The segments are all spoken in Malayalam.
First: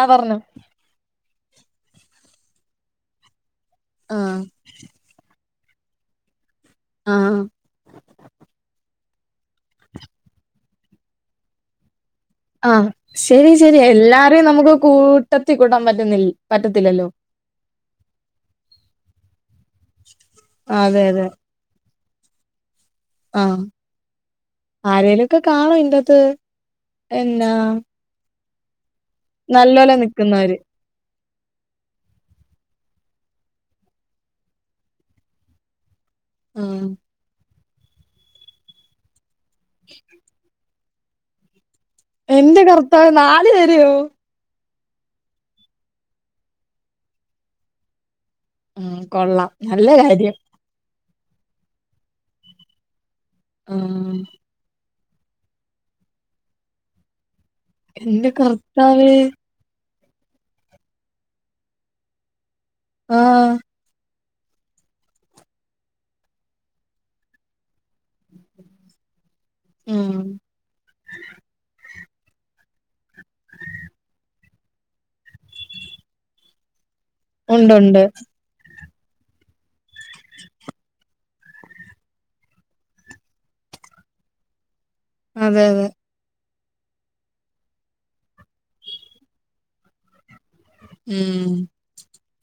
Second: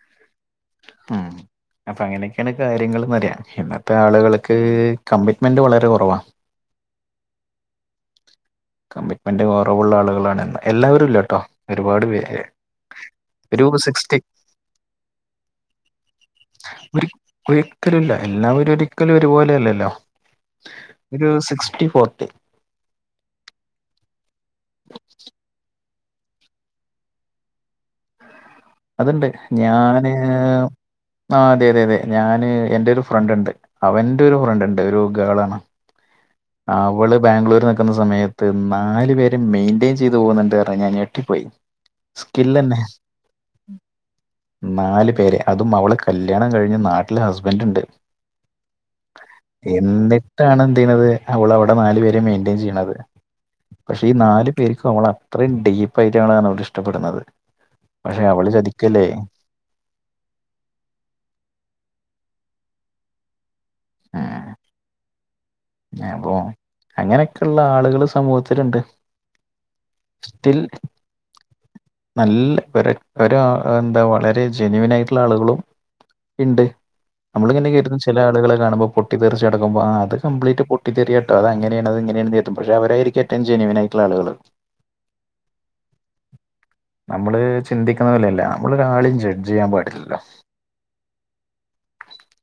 ആഹ് പറഞ്ഞോ ഉം അപ്പൊ അങ്ങനെയൊക്കെയാണ് കാര്യങ്ങൾന്ന് പറയാ ഇന്നത്തെ ആഹ് ആളുകൾക്ക് കമ്മിറ്റ്മെന്റ് വളരെ കുറവാ ആഹ് കമ്മിറ്റ്മെന്റ് കുറവുള്ള ആളുകളാണ് എല്ലാവരും ഇല്ല കേട്ടോ ഒരുപാട് പേര് ആഹ് ശരിയ ശരി ഒരു സിക്സ്റ്റി എല്ലാരും നമുക്ക് കൂട്ടത്തി കൂട്ടാൻ പറ്റുന്നില്ല പറ്റത്തില്ലല്ലോ ഒരി ഒരിക്കലുല്ല എല്ലാവരും ഒരിക്കലും ഒരുപോലെയല്ലല്ലോ അതെ അതെ ഒരു സിക്സ്റ്റി ഫോർട്ടി ആഹ് ആരലും ഒക്കെ കാണും ഇൻ്റെത്ത് എന്നാ അതുണ്ട് നല്ലോലെ ഞാന് നിക്കുന്നവര് ആഹ് അതെ അതെ അതെ ഞാന് എൻ്റെ ഒരു ഫ്രണ്ട് ഉണ്ട് അവന്റെ ഒരു ഫ്രണ്ട് ഉണ്ട് ഒരു ഗേള ആണ് ആഹ് അവള് ബാംഗ്ലൂര് നിക്കുന്ന സമയത്ത് നാലു പേര് മെയിന്റെയിൻ ചെയ്ത് പോകുന്നുണ്ട് ഞാൻ ഞെട്ടിപ്പോയി എന്റെ സ്കില്ലന്നെ കർത്താവേ നാല് പേരെയോ നാല് പേരെ അതും അവള് കല്യാണം കഴിഞ്ഞ് നാട്ടില് ഹസ്ബൻറ് ഉണ്ട് ഉം കൊള്ളാം നല്ല കാര്യം എന്നിട്ടാണ് എന്തയ്യ്ണത് അവള് അവടെ നാല് പേരെ മെയിന്റയിൻ ചെയ്യ്ണത് പക്ഷേ ഈ ആഹ് നാല് ശരിക്കും അവള അത്രയും ഡീപ്പായിട്ടാണ് അവളെ ഇഷ്ടപ്പെടുന്നത്. പക്ഷെ ഇന്റെ അവള് ചതിക്കല്ലേ കർത്താവേ ആഹ് ആഹ് അപ്പോ അങ്ങനെക്കെള്ള ആളുകള് സമൂഹത്തില്ണ്ട്. ഉം സ്റ്റിൽ നല്ല ഒര് ഒരാ എന്താ വളരെ ജെനുവിൻ ആയിട്ടുള്ള ആളുകളും ഇണ്ട് നമ്മളിങ്ങനെ കേട്ട്ണ് ഉണ്ടുണ്ട് ചെല ആളുകളെ കാണുമ്പം പൊട്ടി തറിച്ചടങ്ങുമ്പോ ആ അത് കംപ്ലീറ്റ് പൊട്ടിത്തെറി ട്ട അതങ്ങനെയാണ് അത് ഇങ്ങനെയാണ് തീത്തും പക്ഷേ അവരായിരിക്കും ഏറ്റവും ജനുവിൻ ആയിട്ടുള്ള ആളുകള്. അതെ അതെ നമ്മള് ചിന്തിക്കുന്ന പോലല്ല നമ്മളെ ഒരാളെയും ജഡ്ജ് ചെയ്യാൻ പാടില്ലല്ലോ. ഉം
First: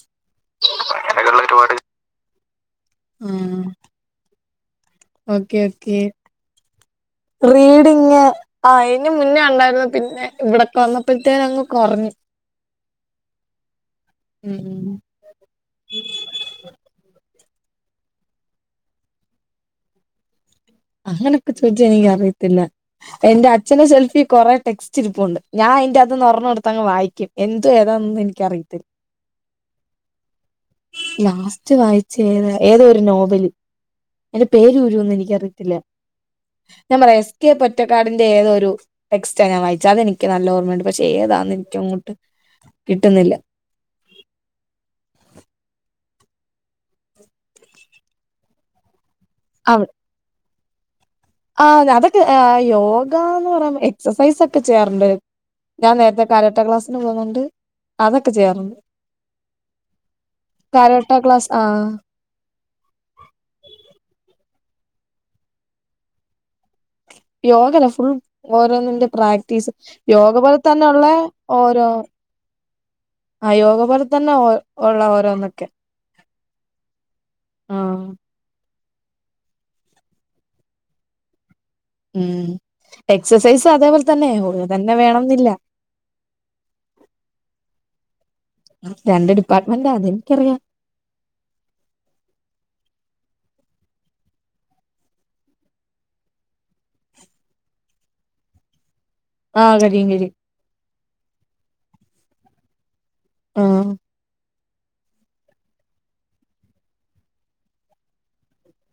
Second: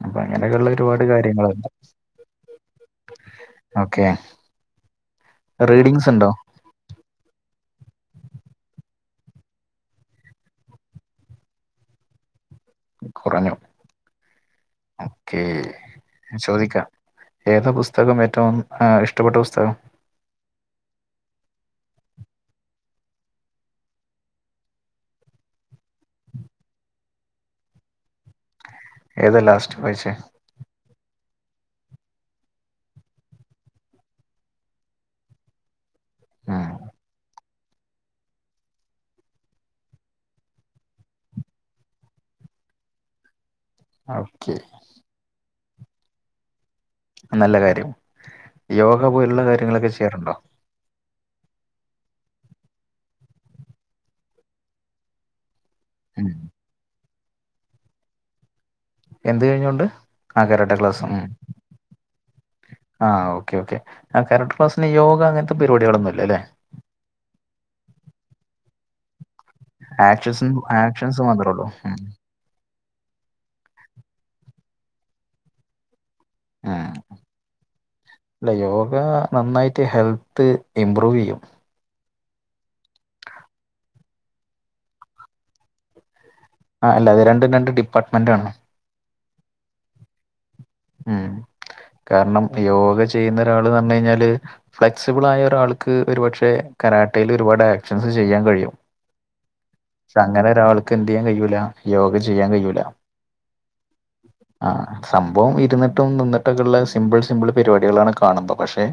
അപ്പ അങ്ങനെക്കെള്ള ഒരുപാട് കാര്യങ്ങളുണ്ട്. ആഹ് ഓക്കേ ഓക്കെ ഓക്കെ റീഡിങ് ആ അയിന് മുന്നേ അണ്ടായിരുന്നു പിന്നെ ഇവിടൊക്കെ വന്നപ്പോഴത്തേനും അങ്ങ് കൊറഞ്ഞു. കൊറഞ്ഞു ഉം ഉം ഒക്കേ ചോദിക്കാം ഏത് പുസ്തകം ഏറ്റവും ഏ ഇഷ്ടപ്പെട്ട പുസ്തകം? അങ്ങനക്കെ ചോദിച്ചാ എനിക്ക് അറിയത്തില്ല. എന്റെ അച്ഛന്റെ സെൽഫി കൊറേ ടെക്സ്റ്റ്‌ ഇരിപ്പുണ്ട് ഞാൻ അയിന്റകത്തുന്നു ഒറണ്ണം ഇട്ത്തങ്ങ് വായിക്കും. എന്തു ഏതാന്നും എനിക്ക് അറിയത്തില്ല. ഏതാ ലാസ്റ്റ് വയിച്ചേ? ലാസ്റ്റ് വായിച്ചേ ഏതാ ഏതോ ഒര് നോബൽ അയ്‌ന്റെ പേരൂരുന്ന് എനിക്കറിയത്തില്ല ഞാൻ പറയാ എസ് കെ പൊറ്റക്കാടന്റെ ഏതാ ഒരു ടെക്സ്റ്റ ഞാൻ വായിച്ച അതെനിക്ക് നല്ല ഓർമ്മയുണ്ട് പക്ഷെ ഏതാന്ന് ഇൻക്ക് അങ്ങോട്ട് കിട്ടുന്നില്ല. അഹ്ക്കെ നല്ല കാര്യം യോഗ പോലുള്ള കാര്യങ്ങളൊക്കെ ചെയ്യാറുണ്ടോ? ആ ഞ അതൊക്കെ ഹേ യോഗാന്ന് പറയുമ്പം എക്സസൈസൊക്കെ ചെയ്യാറുണ്ട്. ഞാൻ നേരത്തെ ഉം. കരാട്ടെ ക്ലാസ്സിന് പോകുന്നുണ്ട് അതൊക്കെ ചെയ്യാറുണ്ട്. എന്ത് കഴിഞ്ഞോണ്ട് ആ കരാട്ട ക്ലാസ് ഉം. ആഹ് ആഹ് ഓക്കെ ഓക്കെ അ കാരാട്ട ക്ലാസിന് യോഗ അങ്ങൻത്തെ പരിപാടികളൊന്നും ഇല്ലലെ? യോഗല്ല ഫുൾ ഓരോന്നിന്റെ പ്രാക്ടീസ് യോഗ ആക്ഷൻസ് പോലെ തന്നെള്ളെ ആക്ഷൻസ് മാത്രമേ ഉള്ളൂ ഓരോ ഉം. ആ യോഗ പോലെ തന്നെ ഉ ഉള്ള ഓരോന്നൊക്കെ ആ ആഹ് അല്ല യോഗ നന്നായിട്ട് ഹെൽത്ത് ഇമ്പ്രൂവ് ചെയ്യും. ഉം എക്സസൈസ് അതേ പോലെ തന്നെ യോഗ തന്നെ വേണെന്നില്ല. ആ അല്ല അത് രണ്ടും രണ്ട് ഡിപ്പാർട്ട്മെന്റ് ആണ്. രണ്ട് ഡിപ്പാർട്ട്മെന്റാ അതെനിക്കറിയാ. ഉം കാരണം യോഗ ചെയ്യുന്നരാള് ന്നർഞ്ഞഴിഞ്ഞാല് ഫ്ലെക്സിബിൾ ആയ ഒരാൾക്ക് ഒരു പക്ഷെ കരാട്ടയിൽ ഒരുപാട് ആക്ഷൻസ് ചെയ്യാൻ കഴിയും. ആഹ് കഴിയും പക്ഷേ കഴിയും അങ്ങനൊരാൾക്ക് എന്ത് ചെയ്യാൻ കഴിയൂല യോഗ ചെയ്യാൻ കഴൂല. ആഹ് ആഹ് സം ഭവം ഇരുന്നിട്ടും നിന്നിട്ടൊക്കെള്ളെ സിംമ്പിൾ സിംമ്പിൾ പരിപാടികളാണ് കാണുമ്പോ പക്ഷെ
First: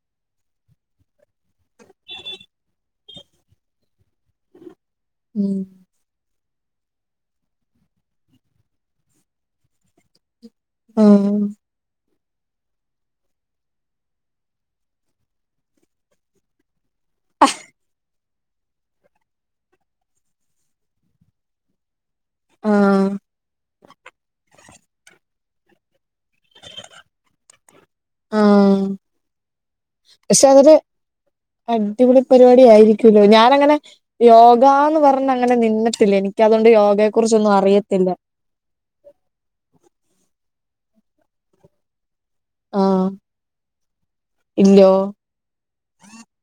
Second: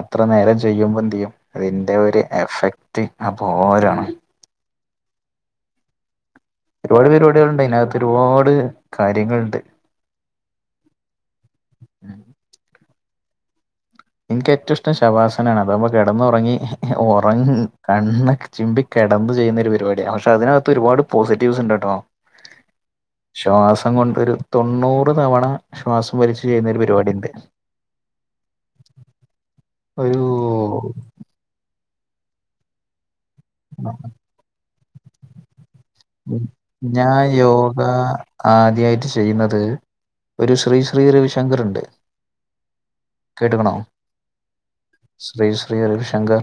അത്ര നേരം ചെയ്യുമ്പോ എന്ത്‌ ചെയ്യും അതിന്റെ ഒരു എഫക്റ്റ് അപാരാണ്. ഉം ഒരുപാട് പരിപാടികളുണ്ട് അയിനകത്ത് ഒരുപാട് കാര്യങ്ങള്ണ്ട്. ഉം ഇൻക്ക് ഏറ്റും ഇഷ്ടം ശവാസനാണ് അതാകുമ്പോ കെടന്നൊറങ്ങി ഒറങ് കണ്ണ ചിംമ്പി കെടന്ന് ചെയ്യുന്ന ഒരു പരിപാടിയാ പക്ഷേ അതിനകത്ത് ഒരുപാട് പോസിറ്റീവ്സ്ണ്ട്ട്ടോ ആഹ് ശ്വാസം കൊണ്ടൊരു തൊണ്ണൂറ് തവണ ശ്വാസം വലിച്ച് ചെയ്യുന്ന ഒരു പരിപാടിണ്ട്. ആഹ് ഒരു പക്ഷെ അവര് അടിപൊളി പരിപാടി ആയിരിക്കുവല്ലോ ഞാനങ്ങനെ യോഗാന്ന് പറഞ്ഞങ്ങനെ നിന്നി ത്തില്ല എനിക്ക് അതുകൊണ്ട് യോഗയെ ഞാൻ കുറിച്ചൊന്നും യോഗ അറിയത്തില്ല. ആദ്യായിട്ട് ചെയ്യുന്നത് ഒരു ശ്രീ ശ്രീ രവിശങ്കറ്ണ്ട് ആഹ് കേട്ട്ക്ക്ണോ? ഇല്ലോ ശ്രീ ശ്രീ രവിശങ്കർ.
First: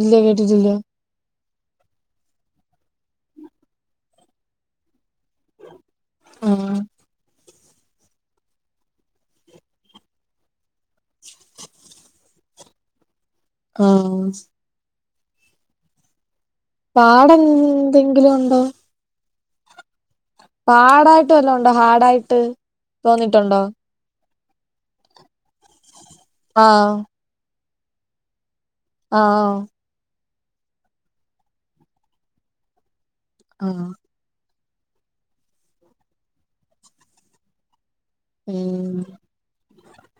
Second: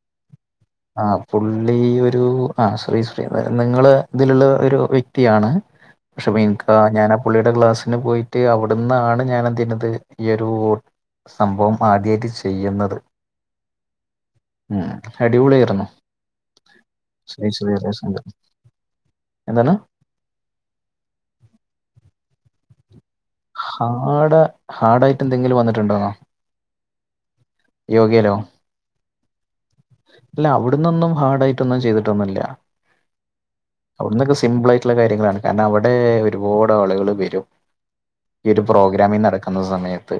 ഇല്യ കേട്ടിട്ടില്യ ആഹ് പുള്ളി ഒരു ആഹ് ശ്രീ ശ്രീ അതായത് നിങ്ങള് ഇതിലുള്ള ഒരു വ്യ ക്തിയാണ് പക്ഷേ ആഹ് [unintelligible] ഞാന് ആ പുള്ളിയുടെ ക്ലാസ്സിന് പോയിട്ട് അവിടുന്നാണ് ഞാന് എന്തെയ്യ്ണത് ഈ ഒരൂ സംഭവം ആദ്യായിട്ട് ചെയ്യുന്നത്. ഏഹേ ഉം അടിപൊളിയായിർന്നു. പാടെന്ത് ശരി. അങ്ങന്തെങ്കിലും ഉണ്ടോ? എന്താണ്? പാടായിട്ട് വല്ലോ ഉണ്ടോ ഹാർഡായിട്ട് തോന്നിയിട്ടുണ്ടോ? ഹാഡ് ഹാർഡായിട്ട് എന്തെങ്കിലും വന്നിട്ടുണ്ടോന്നോ? ആഹ് യോഗേലോ? ആഹ് ഇല്ല അവിടുന്നൊന്നും ഹാർഡ് ആയിട്ടൊന്നും ചെയ്തിട്ടൊന്നുല്ല. ആഹ് അവിടുന്നൊക്കെ സിമ്പിളായിട്ടുള്ള കാര്യങ്ങളാണ് കാരണം അവിടെ ഒരുപാട് ആളുകള് വരും ഈ ഒരു ഉം പ്രോഗ്രാമിംഗ് നടക്കുന്ന സമയത്ത്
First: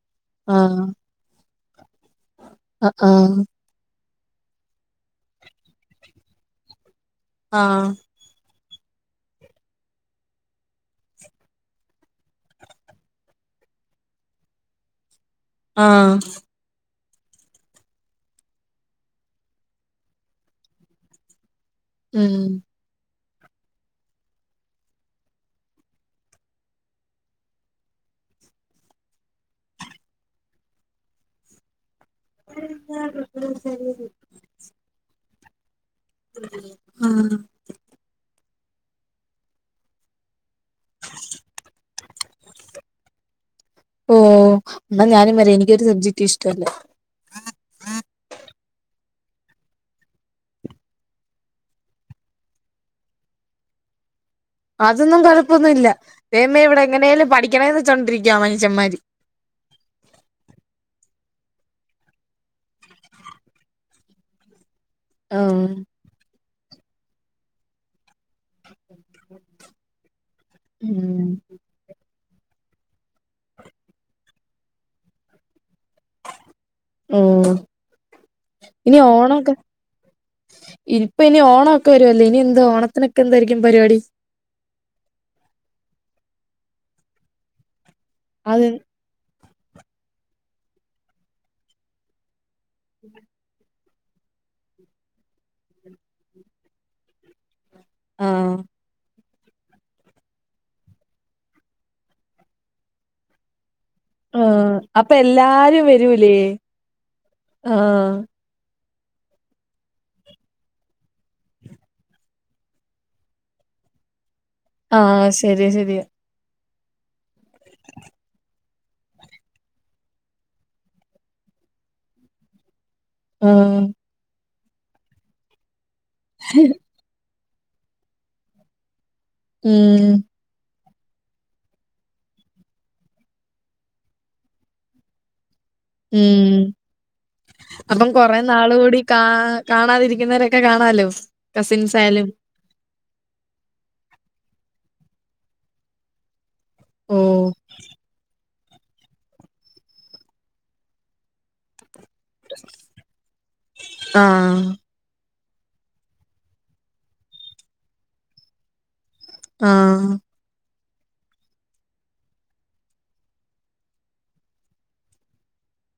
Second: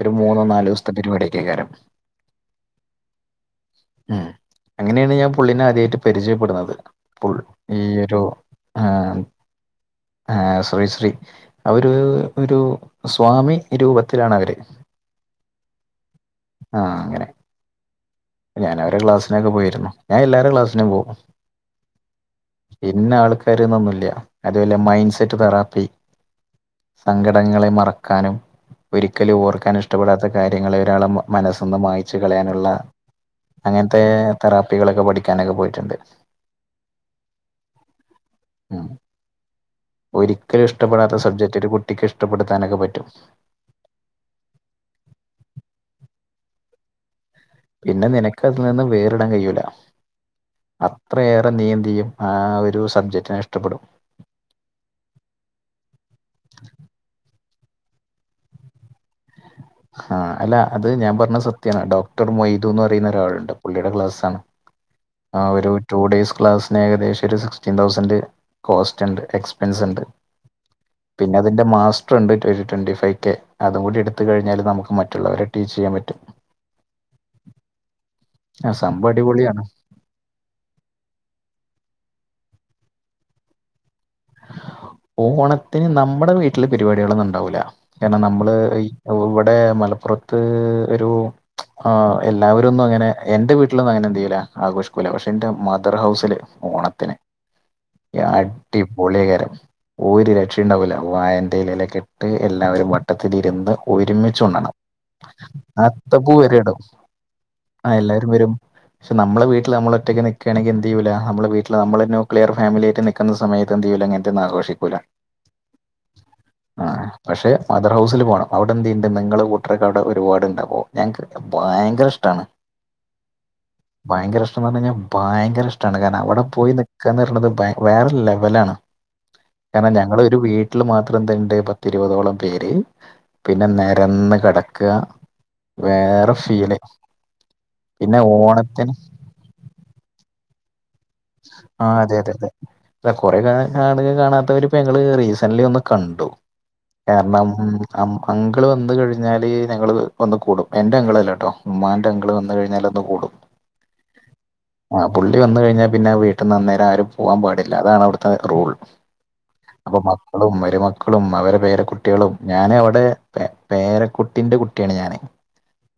ഒരു മൂന്നോ നാലു ആഹ് ദിവസത്തെ പരിപാടിയൊക്കെകാരം. ആഹ് ആഹ് ഉം അങ്ങനെയാണ് ഞാൻ പുള്ളിനെ ആദ്യായിട്ട് പരിചയപ്പെടുന്നത്. ഇപ്പോൾ ഈ ആഹ് ഒരു ആഹ് ആഹ് ശ്രീ ശ്രീ അവര് ഒരു സ്വാമി രൂപത്തിലാണ് അവര് ആഹ് ആഹ് അങ്ങനെ ഞാനവരെ ക്ലാസിനൊക്കെ പോയിരുന്നു ഞാൻ എല്ലാരെ ക്ലാസിനും പോവും. ഉം ഇന്ന ആൾക്കാര്ന്നൊന്നുല്ല്യ അതെപോലെ മൈൻഡ് സെറ്റ് തെറാപ്പി സങ്കടങ്ങളെ മറക്കാനും ഒരിക്കലും ഓർക്കാൻ ഇഷ്ടപ്പെടാത്ത കാര്യങ്ങളെ ഒരാളെ മനസ്സിന്ന് മായി ച്ച് കളയാനുള്ള അങ്ങനത്തെ തെറാപ്പികളൊക്കെ പഠിക്കാനൊക്കെ പോയിട്ടുണ്ട്. ആഹ്. ഉം ഒരിക്കലും ഇഷ്ടപ്പെടാത്ത സബ്ജക്ട്. ക്റ്റൊരു കുട്ടിക്ക് ഇഷ്ടപ്പെടുത്താനൊക്കെ പറ്റും. ഓഹ് എന്ന ഞാനും എനിക്കൊരു സബ്ജക്ട് ഇഷ്ടല്ല. പിന്നെ നിനക്ക് അതിനിന്ന് വേറിടാൻ കഴിയൂല. അത്രയേറെ നീയെന്തിയും ആ ഒരു സബ്ജക്റ്റിനെ ഇഷ്ടപ്പെടും. അതൊന്നും കൊഴപ്പൊന്നുല്ല ദേവമേ ഇവടെ എങ്ങനെലും പഠിക്കണേന്ന് വച്ചൊണ്ടിരിക്കുവ മനുഷമ്മാര്. ഹാഹ് അല്ല അത് ഞാൻ പറഞ്ഞ സത്യാണ് ഡോക്ടർ മൊയ്ദുന്ന് പറയുന്ന ഒരാളുണ്ട് പുള്ളിയുടെ ക്ലാസാണ്. ആഹ് ഒരു ടു ഡേയ്സ് ക്ലാസിന് ഏകദേശം ഒരു സിക്സ്റ്റീൻ തൗസൻഡ്. കോസ്റ്റ്ണ്ട് എക്സ്പെൻസ്ണ്ട്. ഉം പിന്നെ ഇതിന്റെ മാസ്റ്റർണ്ട് ഒരു ട്വന്റി ഫൈവ് കെ അതും കൂടി എടുത്ത് കഴിഞ്ഞാല്. നമുക്ക് മറ്റുള്ളവരെ ടീച്ചിയ്യാൻ പറ്റും. ഉം ആ ഇനി സംഭവം ഓണൊക്കെ. അടിപൊളിയാണ് ഇപ്പൊ ഇനി ഓണൊക്കെ വരുവല്ലേ ഇനി എന്താ ഓണത്തിനൊക്കെ എന്തായിരിക്കും പരിപാടി. ഓണത്തിന് നമ്മുടെ വീട്ടില് പരിപാടികളൊന്നും ഉണ്ടാവൂല്ല കാരണം നമ്മള്. അത് ഇവിടെ മലപ്പുറത്ത് ഒരു എല്ലാവരൊന്നും അങ്ങനെ എന്റെ വീ ട്ടിലൊന്നും അങ്ങനെ എന്തെയ്യുല്ല ആഘോഷിക്കൂല. പക്ഷെ എന്റെ മദർ ഹൗസില് ഓണത്തിന്. ആഹ് അടിപൊളിയേക്കാരം. ഒരു രക്ഷേണ്ടാവൂല വായന്റെ എലലൊക്കട്ട് എല്ലാവരും വട്ടത്തിലിരുന്ന്. ഒരുമിച്ചുണ്ണണം ആഹ് അപ്പൊ എല്ലാരും വരൂലേ അത്തപൂ വരെ ഇടും ആ ആഹ് എല്ലാരും വരും. പക്ഷേ നമ്മളെ വീട്ടിൽ നമ്മളൊറ്റക്ക് നിക്കാണെങ്കി എന്തിയ്യൂല നമ്മളെ വീട്ടിൽ നമ്മളന്നെ ക്ലിയർ ഫാമിലിയായിട്ട് നി ക്കുന്ന സമയതെന്തിയ്യൂല ഇങ്ങനത്തൊന്നും ആഘോഷി ആഹ് ശരിയ, ശെരിയ. ആഹ് പക്ഷെ മദർ ഹൗസിൽ പോണം അവിടെന്തിയ്യ്ണ്ട് മെങ്ങള് കൂട്ടരൊക്കെ അവിടെ ഒരുപാടുണ്ടപ്പോ. ഞങ്ങക്കൊക്കെ ഭയങ്കര ഇഷ്ടാണ്. ഉം ഭയങ്കര ഇഷ്ടംന്ന് പറഞ്ഞഴിഞ്ഞാൽ ഭയങ്കര ഇഷ്ടാണ് കാരണം അവിടെ പോയി നിക്കാന്ന് പറയണത് വേറെ ലെവലാണ്. കാരണം ഉം ഞങ്ങളൊരു വീ വീട്ടിൽ മാത്രം എന്തിയ്യുണ്ട് പത്തിരുപതോളം പേര് പിന്നെ നെരന്ന് കടക്ക. വേറെ ഉം ഫീലെ അപ്പം പിന്നെ കൊറെ നാള് ഓണത്തിന്. കൂടി കാ കാണാതിരിക്കുന്നവരക്കെ കാണാലോ. ആ കസിൻസ് ആയാലും അതെതെതെ. ഇപ്പ കൊറെ നാള് കാണാത്തവരിപ്പ ഞങ്ങള് റീസന്റ്ലി ഒന്ന് കണ്ടു. ഓ കാരണം അങ്കിള് വന്ന് കഴിഞ്ഞാല് ഞങ്ങള് ഒന്ന് കൂടും എന്റെ അങ്കിളല്ലട്ടോ. ഉമ്മാന്റെ അങ്കിള് വന്ന് കഴിഞ്ഞാലൊന്ന് കൂടും ആഹ് ആ പുള്ളി വന്ന് കഴിഞ്ഞാ. പിന്നെ വീട്ടി നിന്ന് അന്നേരാരും പോവാൻ പാടില്ല അതാണവിടുത്തെ റൂൾ. അപ്പോ ആഹ് മക്കളും മരുമക്കളും അവരെ പേരക്കുട്ടികളും ഞാനവിടെ പേ പേരക്കുട്ടിന്റെ കുട്ടിയാണ് ഞാനേ.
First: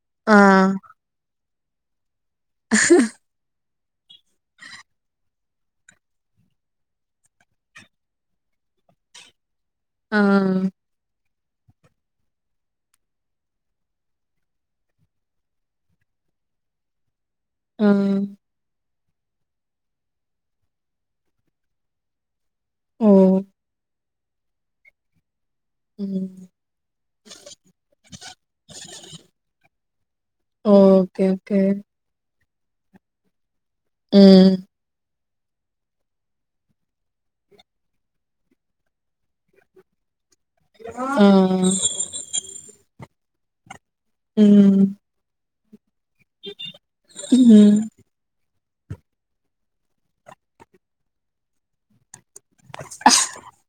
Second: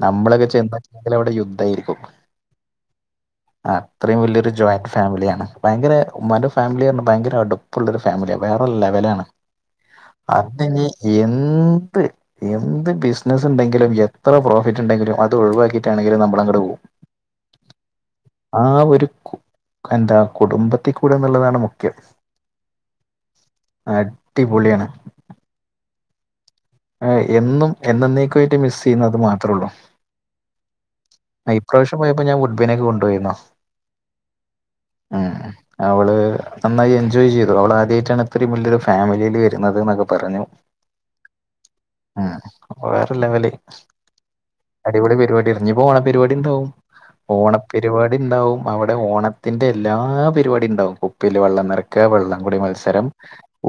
നമ്മളൊക്കെ ആഹ് ചെന്ന [unintelligible] അവിടെ യുദ്ധായിരിക്കും. [unintelligible] ആ അത്രയും വലിയൊരു ജോ ഫാമിലിയാണ് ഭയങ്കര ഉമ്മാൻ്റെ ഫാമിലി ഭയങ്കര അടുപ്പുള്ളൊരു ഫാമിലിയാ വേറെ ലെവലാണ്. ആഹ് അപ്പനി എന്ത്. എന്ത് ബിസിനസിണ്ടെങ്കിലും എത്ര പ്രോഫിറ്റ്യിണ്ടെങ്കിലും അത് ഒഴിവാക്കിട്ടാണെങ്കിലും നമ്മളങ്ങട് പോവും. [unintelligible] ആ ഒരു കു എന്താ കുടുംബത്തിൽ കൂടെന്നുള്ളതാണ് മുഖ്യം ഉം അടിപൊളിയാണ് ഉം ഏ എന്നും എന്നെന്നേക്കുമായിട്ട് മിസ് ചെയ്യുന്നത് അത് മാത്രേള്ളൂ ഓക്കെ ഓക്കെ ഇപ്രാശ്യം പോയപ്പം ഞാൻ ഗുഡ്ബിനേക്ക് കൊണ്ടുപോയെന്നു ഉം ആഹ് അവള് നന്നായി എൻജോയ് ചെയ്തു അവള് ആദ്യായിട്ടാണ് ഇത്രയും വലിയൊരു ഫാമിലിയില് വരുന്നത് എന്നൊക്കെ പറഞ്ഞു ഉം ആ അപ്പൊ വേറെ ലെവല് ഉം ഇവിടെ പരിപാടി ഇഞ്ഞി ഇപ്പ ഓണപരിപാടിയിണ്ടാവും ഉം ഓണപരിപാടിയിണ്ടാവും അവിടെ ഓണ ത്തിൻ്റെ എല്ലാ പരിപാടിയിണ്ടാവും കുപ്പില് വെള്ളം നെറ ക്ക വെള്ളംകൂടി മത്സരം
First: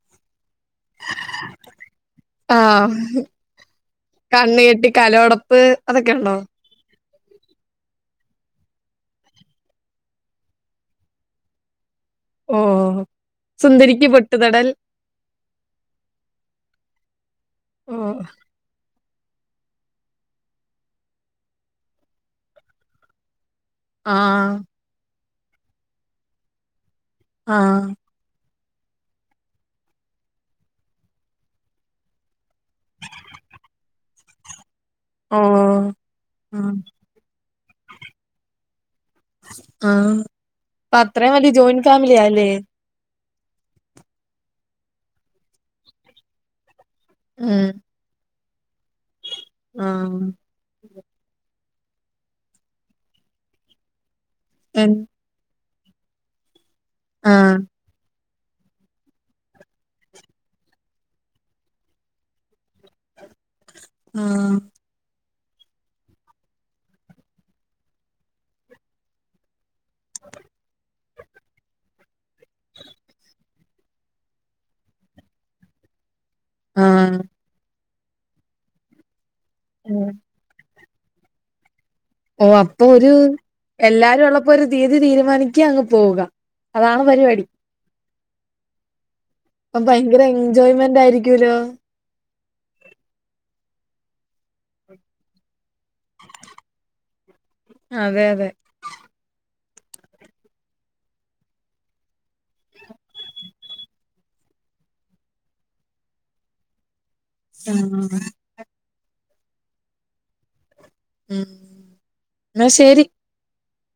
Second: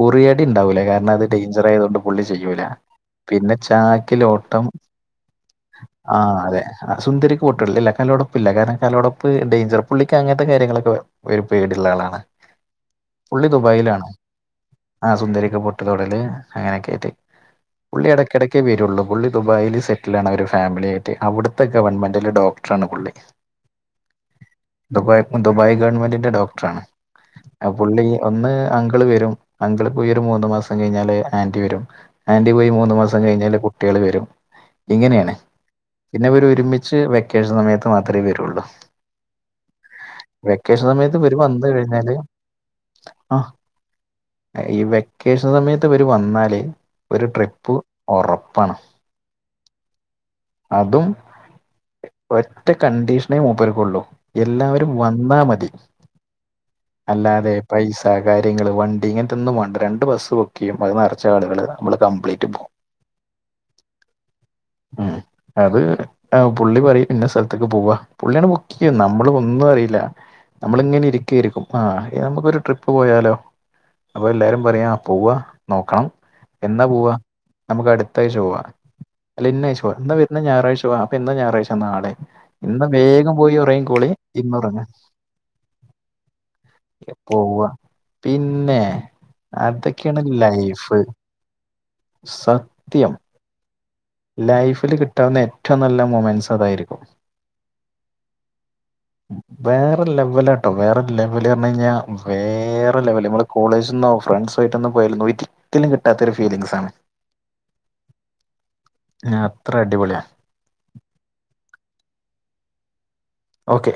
ഉറിയടിണ്ടാവൂല കാരണം അത് ഡേഞ്ചറായതോണ്ട് പുള്ളി ചെയ്യൂല ആഹ് പിന്നെ ചാക്കിലോട്ടം പ്പ് ആ അതൊക്കെയുണ്ടോ അതെ ആ സുന്ദരിക്ക് പൊട്ടുതോടൽ ഇല്ല കലം ഉടപ്പില്ല കാരണം കലം ഉടപ്പ് ഡേഞ്ചർ പുള്ളിക്ക് അങ്ങ നത്തെ കാര്യങ്ങള് ഒക്കെ ഒരു പേടിയുള്ള ആളാണ് ഉം പുള്ളി ദുബായിലാണ് സുന്ദരിക്ക് പൊട്ടുതൊടൽ ആ സുന്ദരിക്ക് പൊട്ട് തൊടല് അങ്ങനെയൊക്കെ ആയിട്ട് ഓ പുള്ളി എടക്കിട ക്കെ വരുള്ളൂ പുള്ളി ദുബായില് സെറ്റിലാണ് അവര് ഫാമിലിയായിട്ട് അവിടുത്തെ ഗവൺമെന്റില് ഡോക്ടറാണ് പുള്ളി ആഹ് ദുബായ് ഇപ്പം ദുബായ് ഗവൺമെന്റിന്റെ ഡോക്ടറാണ് ആഹ് പുള്ളി ഒന്ന് അങ്കിള് വരും അങ്കിള് പോയി ഒരു മൂന്ന് മാസം കഴിഞ്ഞാല് ആന്റി വരും ആന്റി പോയി മൂന്ന് മാസം കഴിഞ്ഞാല് കുട്ടികള് വരും ഇങ്ങനെയാണ് ഓ പിന്നെയിവര് ആഹ് ഒരുമിച്ച് വെക്കേഷൻ സമയത്ത് മാത്രേ വരുള്ളൂ ആഹ് വെക്കേഷൻ അപ്പം സമയത്ത് അത്രയും ഇവര് വലിയ വന്ന് ജോയിന്റ് കഴിഞ്ഞാല് ഫാമിലിയാല്ലേ ആ ഈ വെക്കേഷൻ സമയത്ത് ഇവര് വന്നാല് ഒരു ഉം ട്രിപ്പു ഒറപ്പാണ് ആഹ് അതും ഒറ്റ കണ്ടീഷനേ മൂപ്പർക്കൊള്ളൂ എല്ലാവരും എൻ ന്നാ മതി അല്ലാതെ ആഹ് പൈസ കാര്യങ്ങള് വണ്ടി ഇങ്ങൻത്തൊന്നും വേണ്ട രണ്ട് ബസ്സ് ബുക്ക് ചെയ്യും അത് നിറച്ച് ആളുകള് നമ്മള് കംപ്ലീറ്റ് പോകും ഉം ഉം അത് പുള്ളി പറയും ഇന്ന സ്ഥലത്തേക്ക് പോവാ പുള്ളിയാണ് ബാക്കിയ നമ്മള് ഒന്നും അറിയില്ല നമ്മള് ഇങ്ങനെ ഇരിക്കായിരിക്കും ആ നമുക്കൊരു ട്രിപ്പ് പോയാലോ അപ്പൊ എല്ലാരും പറയാ പോവാ നോക്കണം എന്നാ പോവ ആഹ് നമുക്ക് അടുത്ത് ത്താഴ്ച്ച പോവാ അല്ല ഇന്നാഴ്ച്ച പോവാ എന്നാ വരുന്ന ഞായറാഴ്ച പോവാ അപ്പ എന്നാ ഞായാഴ്ച്ച നാളെ ഓഹ്, ഇന്ന് അപ്പൊ ഒരു വേഗം പോയി ഉറങ്ങിക്കോളി എല്ലാരും ഉള്ളപ്പോ ഇന്ന് ഒരു ഉറങ്ങാ തീയതി തീരുമാനിക്ക്യാ അങ്ങ് പോവുക. അതാണ് പരിപാടി പോവാ, പിന്നെ അപ്പ അതൊക്കെയാണ് ഭയങ്കര ലൈഫ് എൻജോയ്മെൻ്റായിരിക്കൂലോ. സത്യം ലൈഫില് കിട്ടാവുന്ന ഏറ്റവും നല്ല മൊമെന്റ്സ് അതായിരിക്കും. അതെ അതെ വേറെ ലെവല ട്ടോ, വേറെ ലെവല് അർണെയ്ഞ്ഞാ വേറെ ലെവല്, നമ്മള് കോളേജ്ന്നോ ഫ്രണ്ട്സായിട്ടൊന്നും പോയാലൊന്നും ഒരിക്കലും കിട്ടാത്തൊരു ഫീലിംഗ്സാണ്. ആണ് [unintelligible] ആഹ്, അത്ര അടിപൊളിയാ ഉം, ന്നാ ശെരി ഓക്കെ